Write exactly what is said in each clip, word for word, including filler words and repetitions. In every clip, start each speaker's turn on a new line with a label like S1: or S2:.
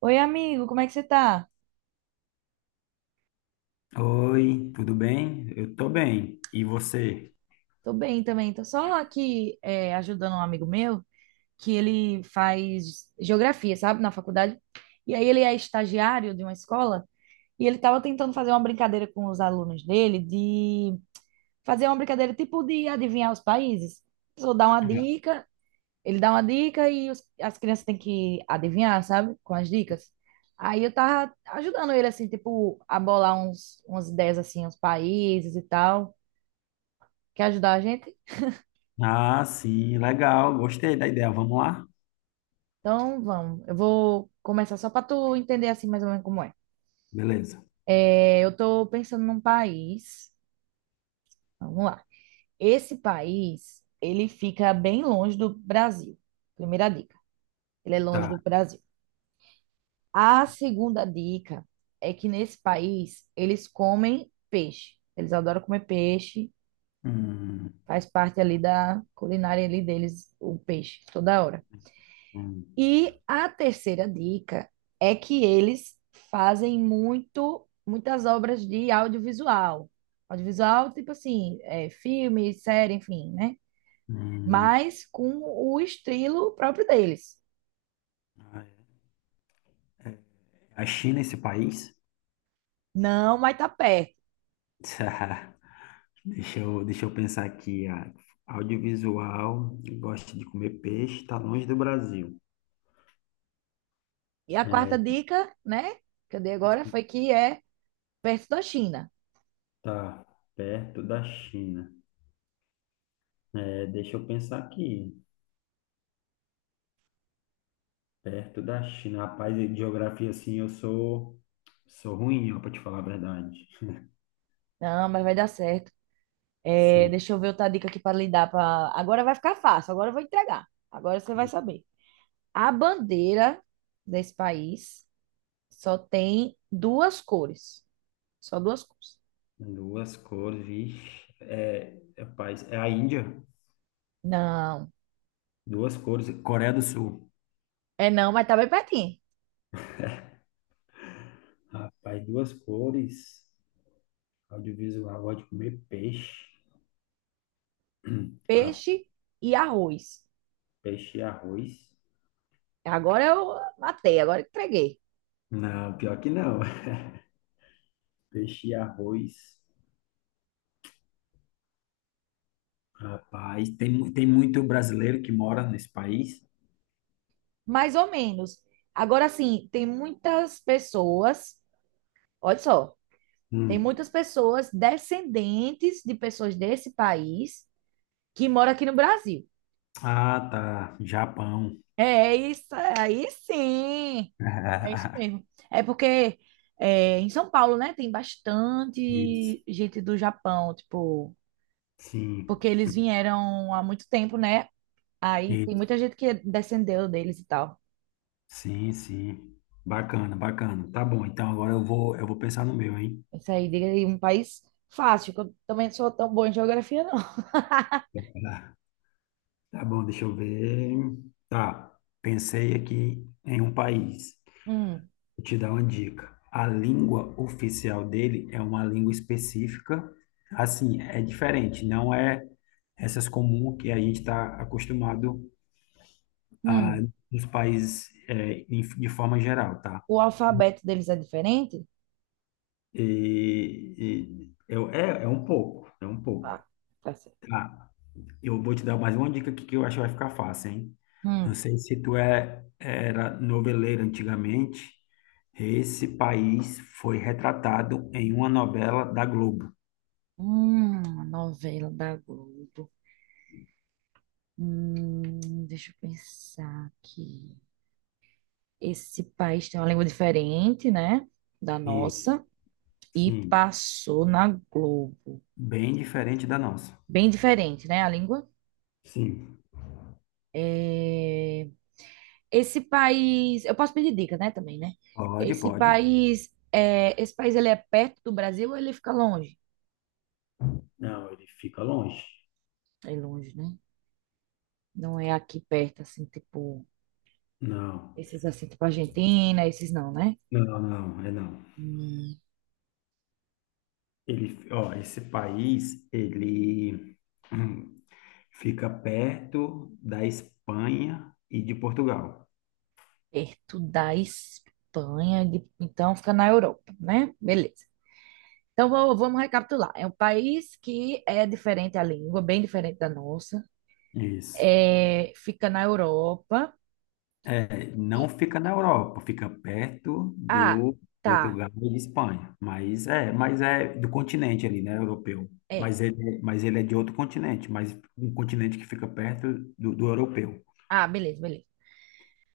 S1: Oi, amigo, como é que você tá?
S2: Oi, tudo bem? Eu tô bem. E você?
S1: Tô bem também, tô só aqui é, ajudando um amigo meu que ele faz geografia, sabe, na faculdade. E aí ele é estagiário de uma escola e ele tava tentando fazer uma brincadeira com os alunos dele de fazer uma brincadeira tipo de adivinhar os países. Só dá uma dica, ele dá uma dica e os- as crianças têm que adivinhar, sabe, com as dicas. Aí eu tava ajudando ele assim, tipo, a bolar uns, umas ideias assim, uns países e tal. Quer ajudar a gente?
S2: Ah, sim, legal. Gostei da ideia. Vamos lá?
S1: Então, vamos. Eu vou começar só para tu entender assim mais ou menos como é.
S2: Beleza.
S1: É, eu tô pensando num país. Vamos lá. Esse país, ele fica bem longe do Brasil. Primeira dica. Ele é longe do
S2: Tá.
S1: Brasil. A segunda dica é que nesse país eles comem peixe. Eles adoram comer peixe.
S2: Hum,
S1: Faz parte ali da culinária ali deles o peixe toda hora.
S2: hum,
S1: E a terceira dica é que eles fazem muito, muitas obras de audiovisual. Audiovisual, tipo assim, é, filme, série, enfim, né?
S2: hum.
S1: Mas com o estilo próprio deles.
S2: A China, é esse país?
S1: Não, mas tá perto.
S2: Tá. Deixa eu, deixa eu pensar aqui. Ah, audiovisual, gosta de comer peixe, está longe do Brasil.
S1: E a quarta
S2: É,
S1: dica, né, que eu dei agora foi que é perto da China.
S2: tá perto da China. É, deixa eu pensar aqui. Perto da China. Rapaz, e geografia, assim, eu sou, sou ruim, ó, para te falar a verdade.
S1: Não, mas vai dar certo. É,
S2: Sim.
S1: deixa eu ver outra dica aqui para lhe dar. Pra... Agora vai ficar fácil, agora eu vou entregar. Agora você vai saber. A bandeira desse país só tem duas cores. Só duas cores.
S2: Duas cores, vixe. É, rapaz, é a Índia.
S1: Não.
S2: Duas cores. Coreia do Sul.
S1: É não, mas tá bem pertinho.
S2: Rapaz, duas cores. Audiovisual, gosto de comer peixe. Ah,
S1: Peixe e arroz.
S2: peixe e arroz.
S1: Agora eu matei, agora entreguei.
S2: Não, pior que não. Peixe e arroz. Rapaz, tem, mu- tem muito brasileiro que mora nesse país.
S1: Mais ou menos. Agora sim, tem muitas pessoas, olha só, tem
S2: Hum.
S1: muitas pessoas descendentes de pessoas desse país que moram aqui no Brasil.
S2: Ah, tá. Japão.
S1: É isso aí, sim. É isso mesmo. É porque é, em São Paulo, né, tem
S2: Isso.
S1: bastante gente do Japão, tipo,
S2: Sim,
S1: porque eles vieram há muito tempo, né? Aí tem muita
S2: isso.
S1: gente que descendeu deles e tal.
S2: Sim, sim. Bacana, bacana. Tá bom, então agora eu vou, eu vou pensar no meu, hein?
S1: Isso aí, diga aí, um país fácil, que eu também não sou tão boa em geografia, não.
S2: Tá. Tá bom, deixa eu ver. Tá, pensei aqui em um país.
S1: Hum,
S2: Vou te dar uma dica. A língua oficial dele é uma língua específica. Assim, é diferente, não é essas comum que a gente está acostumado a
S1: hum.
S2: nos países eh, em- de forma geral, tá?
S1: O alfabeto deles é diferente?
S2: E, e eu, é, é um pouco, é um pouco.
S1: Tá, tá certo.
S2: Tá, eu vou te dar mais uma dica aqui que eu acho que vai ficar fácil, hein? Não
S1: Hum,
S2: sei se tu é, era noveleiro antigamente, esse país foi retratado em uma novela da Globo.
S1: hum, a novela da Globo. Hum, deixa eu pensar aqui. Esse país tem uma língua diferente, né, da
S2: Isso,
S1: nossa, e
S2: sim,
S1: passou na Globo.
S2: bem diferente da nossa.
S1: Bem diferente, né, a língua.
S2: Sim,
S1: É, esse país, eu posso pedir dica, né, também, né?
S2: pode,
S1: Esse
S2: pode.
S1: país, é... esse país ele é perto do Brasil ou ele fica longe?
S2: Não, ele fica longe.
S1: É longe, né? Não é aqui perto, assim, tipo,
S2: Não,
S1: esses assim, tipo Argentina, esses não, né?
S2: não, não, é não.
S1: Hum,
S2: Ele, ó, esse país, ele hum, fica perto da Espanha e de Portugal.
S1: perto da Espanha, de- então fica na Europa, né? Beleza. Então, vou- vamos recapitular. É um país que é diferente a língua, bem diferente da nossa.
S2: Isso.
S1: É, fica na Europa.
S2: É, não
S1: E,
S2: fica na Europa, fica perto
S1: ah,
S2: do
S1: tá.
S2: Portugal e de Espanha. Mas é, mas é do continente ali, né, europeu.
S1: É.
S2: Mas ele, é, mas ele é de outro continente, mas um continente que fica perto do, do europeu.
S1: Ah, beleza, beleza.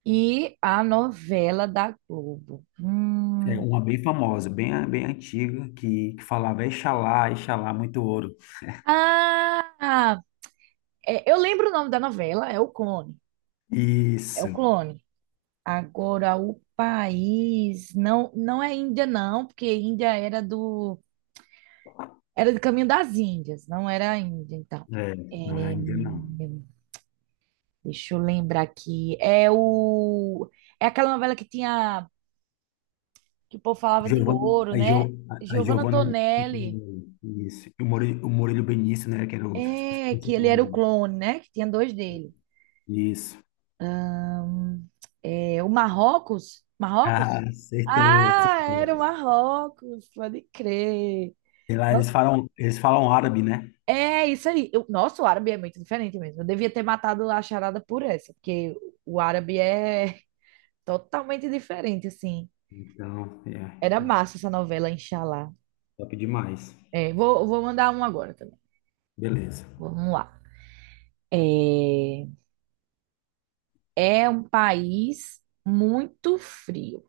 S1: E a novela da Globo.
S2: É
S1: Hum.
S2: uma bem famosa, bem, bem antiga, que, que falava Exalá, Exalá, muito ouro.
S1: Ah, é, eu lembro o nome da novela, é o Clone. É o
S2: Isso.
S1: Clone. Agora, o país. Não, não é Índia, não, porque Índia era do. Era do caminho das Índias, não era a Índia, então.
S2: É,
S1: É,
S2: não é ainda não.
S1: deixa eu lembrar aqui. É o é aquela novela que tinha que o povo falava de
S2: Giovana,
S1: ouro,
S2: a, jo,
S1: né?
S2: a a
S1: Giovanna
S2: Giovana,
S1: Antonelli.
S2: isso. E o Murilo, o Murilo Benício, né, que era os os
S1: É, que ele era
S2: principais,
S1: o
S2: né?
S1: clone, né? Que tinha dois dele.
S2: Isso.
S1: É, o Marrocos?
S2: Ah,
S1: Marrocos?
S2: acertou,
S1: Ah, era o
S2: acertou.
S1: Marrocos, pode crer.
S2: Sei lá, eles
S1: Nossa,
S2: falam, eles falam árabe, né?
S1: é isso aí. Eu, nossa, o árabe é muito diferente mesmo. Eu devia ter matado a charada por essa, porque o árabe é totalmente diferente, assim.
S2: Então, é,
S1: Era
S2: é,
S1: massa essa novela, Inshallah.
S2: top demais.
S1: É, vou, vou mandar um agora também.
S2: Beleza.
S1: Vamos lá. É, é um país muito frio,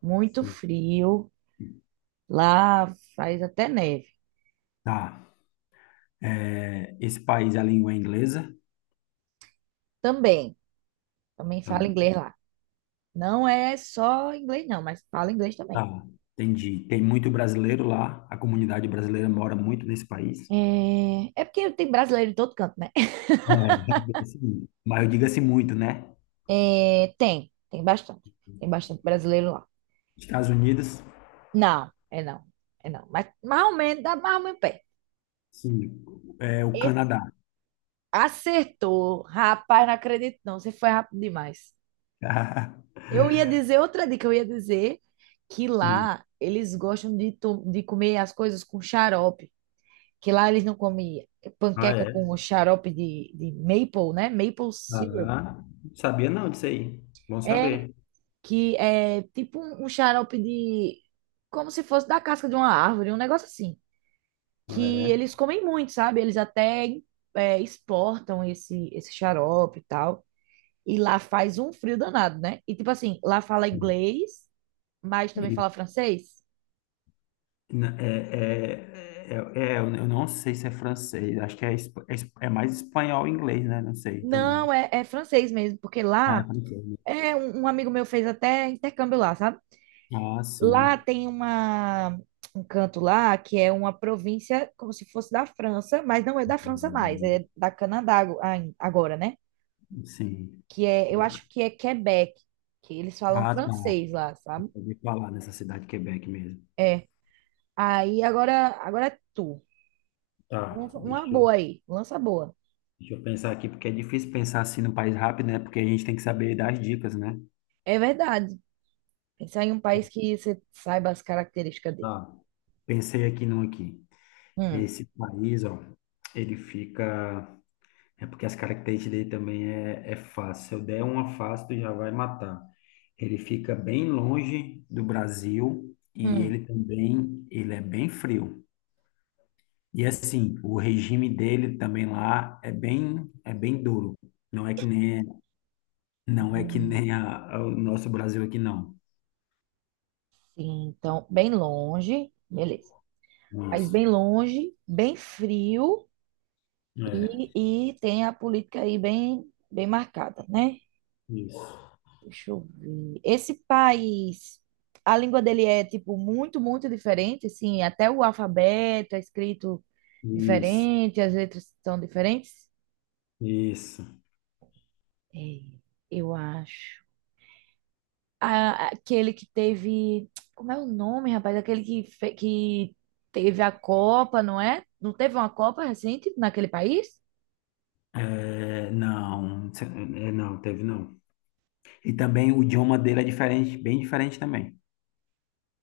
S1: muito frio. Lá faz até neve.
S2: Tá. É, esse país, a língua é inglesa?
S1: Também, também fala
S2: Também.
S1: inglês lá. Não é só inglês, não, mas fala inglês também.
S2: Tá, entendi. Tem muito brasileiro lá, a comunidade brasileira mora muito nesse país?
S1: É, é porque tem brasileiro em todo canto, né?
S2: É, diga-se muito. Mas eu digo assim muito, né?
S1: É, tem, tem bastante. Tem bastante brasileiro lá.
S2: Estados Unidos?
S1: Não, é não, é não. Mas mais ou menos, dá mais ou menos pé.
S2: Sim, é o
S1: Esse-
S2: Canadá.
S1: acertou. Rapaz, não acredito não. Você foi rápido demais. Eu ia dizer outra dica, eu ia dizer que
S2: Hum.
S1: lá eles gostam de, to- de comer as coisas com xarope, que lá eles não comem
S2: Ah,
S1: panqueca
S2: é?
S1: com xarope de, de maple, né? Maple syrup.
S2: Ah, sabia não disso aí. Bom
S1: É
S2: saber.
S1: que é tipo um, um xarope de como se fosse da casca de uma árvore, um negócio assim,
S2: Ah,
S1: que
S2: é.
S1: eles comem muito, sabe? Eles até é, exportam esse esse xarope e tal. E lá faz um frio danado, né? E tipo assim, lá fala
S2: Sim.
S1: inglês, mas também
S2: E
S1: fala francês.
S2: na- É, é, é, é, eu eu não sei se é francês, acho que é, espa- é es- é mais espanhol e inglês, né? Não sei também.
S1: Não, é, é francês mesmo, porque
S2: Ah, é
S1: lá
S2: francês, né?
S1: é um, um amigo meu fez até intercâmbio lá, sabe?
S2: Ah,
S1: Lá
S2: sim.
S1: tem uma um canto lá que é uma província como se fosse da França, mas não é da França mais,
S2: Hum.
S1: é da Canadá ago- ai- agora, né?
S2: Sim.
S1: Que é, eu acho que é Quebec, que eles falam
S2: Ah, tá.
S1: francês lá,
S2: Eu
S1: sabe?
S2: ouvi falar nessa cidade de Quebec mesmo.
S1: É. Aí agora, agora é tu.
S2: Tá,
S1: Lança uma
S2: deixa eu,
S1: boa aí, lança boa.
S2: deixa eu pensar aqui, porque é difícil pensar assim no país rápido, né? Porque a gente tem que saber das dicas, né?
S1: É verdade. Pensar em um país que você saiba as características dele.
S2: Ah, pensei aqui num aqui.
S1: Hum,
S2: Esse país, ó, ele fica. É porque as características dele também é, é fácil. Se eu der uma fácil, tu já vai matar. Ele fica bem longe do Brasil e
S1: hum,
S2: ele também, ele é bem frio. E assim, o regime dele também lá é bem, é bem duro. Não é que nem, não é que
S1: hum.
S2: nem a- a- o nosso Brasil aqui, não.
S1: Sim, então, bem longe, beleza. País
S2: Isso.
S1: bem longe, bem frio
S2: É,
S1: e, e tem a política aí bem, bem marcada, né?
S2: isso.
S1: Deixa eu ver. Esse país, a língua dele é, tipo, muito, muito diferente, assim, até o alfabeto é escrito
S2: Isso,
S1: diferente, as letras são diferentes?
S2: isso.
S1: É, eu acho. a- aquele que teve. Como é o nome, rapaz? Aquele que, fe- que teve a Copa, não é? Não teve uma Copa recente naquele país?
S2: É, não, é, não, teve não. E também o idioma dele é diferente, bem diferente também.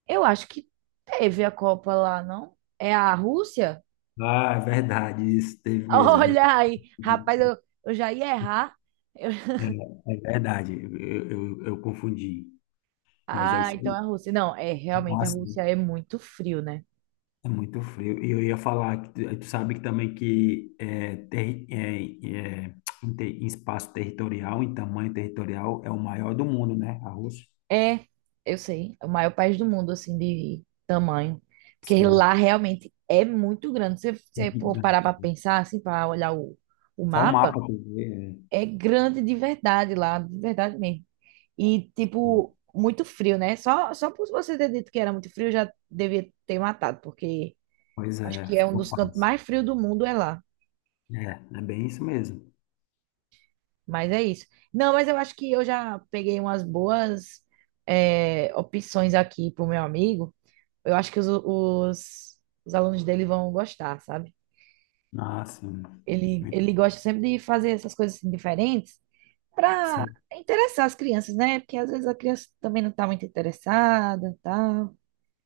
S1: Eu acho que teve a Copa lá, não? É a Rússia?
S2: Ah, é verdade, isso teve mesmo. Eu-
S1: Olha aí, rapaz, eu, eu já ia errar. Eu-
S2: é, é verdade, eu, eu, eu confundi. Mas é
S1: Ah,
S2: isso
S1: então
S2: aí.
S1: é a Rússia. Não, é realmente a
S2: Nossa,
S1: Rússia é muito frio, né?
S2: é muito frio. E eu ia falar que tu, tu sabe que também que é, terri- é, é, em, te- em espaço territorial, em tamanho territorial, é o maior do mundo, né? A Rússia.
S1: É, eu sei, é o maior país do mundo, assim, de tamanho. Porque
S2: Sim.
S1: lá realmente é muito grande. Se
S2: É
S1: você for parar
S2: gigante.
S1: para pensar, assim, para olhar o, o
S2: Só o
S1: mapa,
S2: mapa que eu vi, é.
S1: é grande de verdade lá, de verdade mesmo. E, tipo, muito frio, né? Só, só por você ter dito que era muito frio, eu já devia ter matado, porque
S2: Pois
S1: acho
S2: é,
S1: que é um
S2: ficou
S1: dos cantos
S2: fácil.
S1: mais frios do mundo, é lá.
S2: É, é bem isso mesmo.
S1: Mas é isso. Não, mas eu acho que eu já peguei umas boas, eh, opções aqui pro meu amigo. Eu acho que os, os, os alunos dele vão gostar, sabe?
S2: Ah, sim.
S1: Ele,
S2: Muito-.
S1: ele gosta sempre de fazer essas coisas assim, diferentes para
S2: Sim,
S1: interessar as crianças, né? Porque às vezes a criança também não tá muito interessada, tá?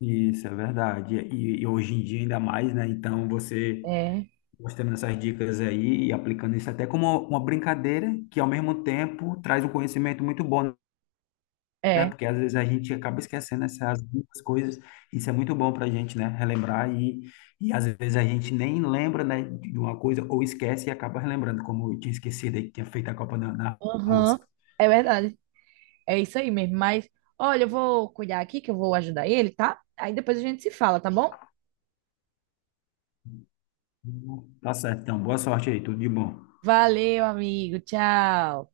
S2: isso é verdade. E, e hoje em dia ainda mais, né? Então você
S1: É,
S2: mostrando essas dicas aí e aplicando isso até como uma uma brincadeira, que ao mesmo tempo traz um conhecimento muito bom, né?
S1: é.
S2: Porque às vezes a gente acaba esquecendo essas duas coisas. Isso é muito bom para a gente, né? Relembrar e, e às vezes a gente nem lembra, né, de uma coisa ou esquece e acaba relembrando, como eu tinha esquecido aí que tinha feito a Copa da, da
S1: Aham.
S2: Rússia.
S1: É verdade. É isso aí mesmo. Mas, olha, eu vou cuidar aqui que eu vou ajudar ele, tá? Aí depois a gente se fala, tá bom?
S2: Tá certo, então. Boa sorte aí, tudo de bom.
S1: Valeu, amigo. Tchau.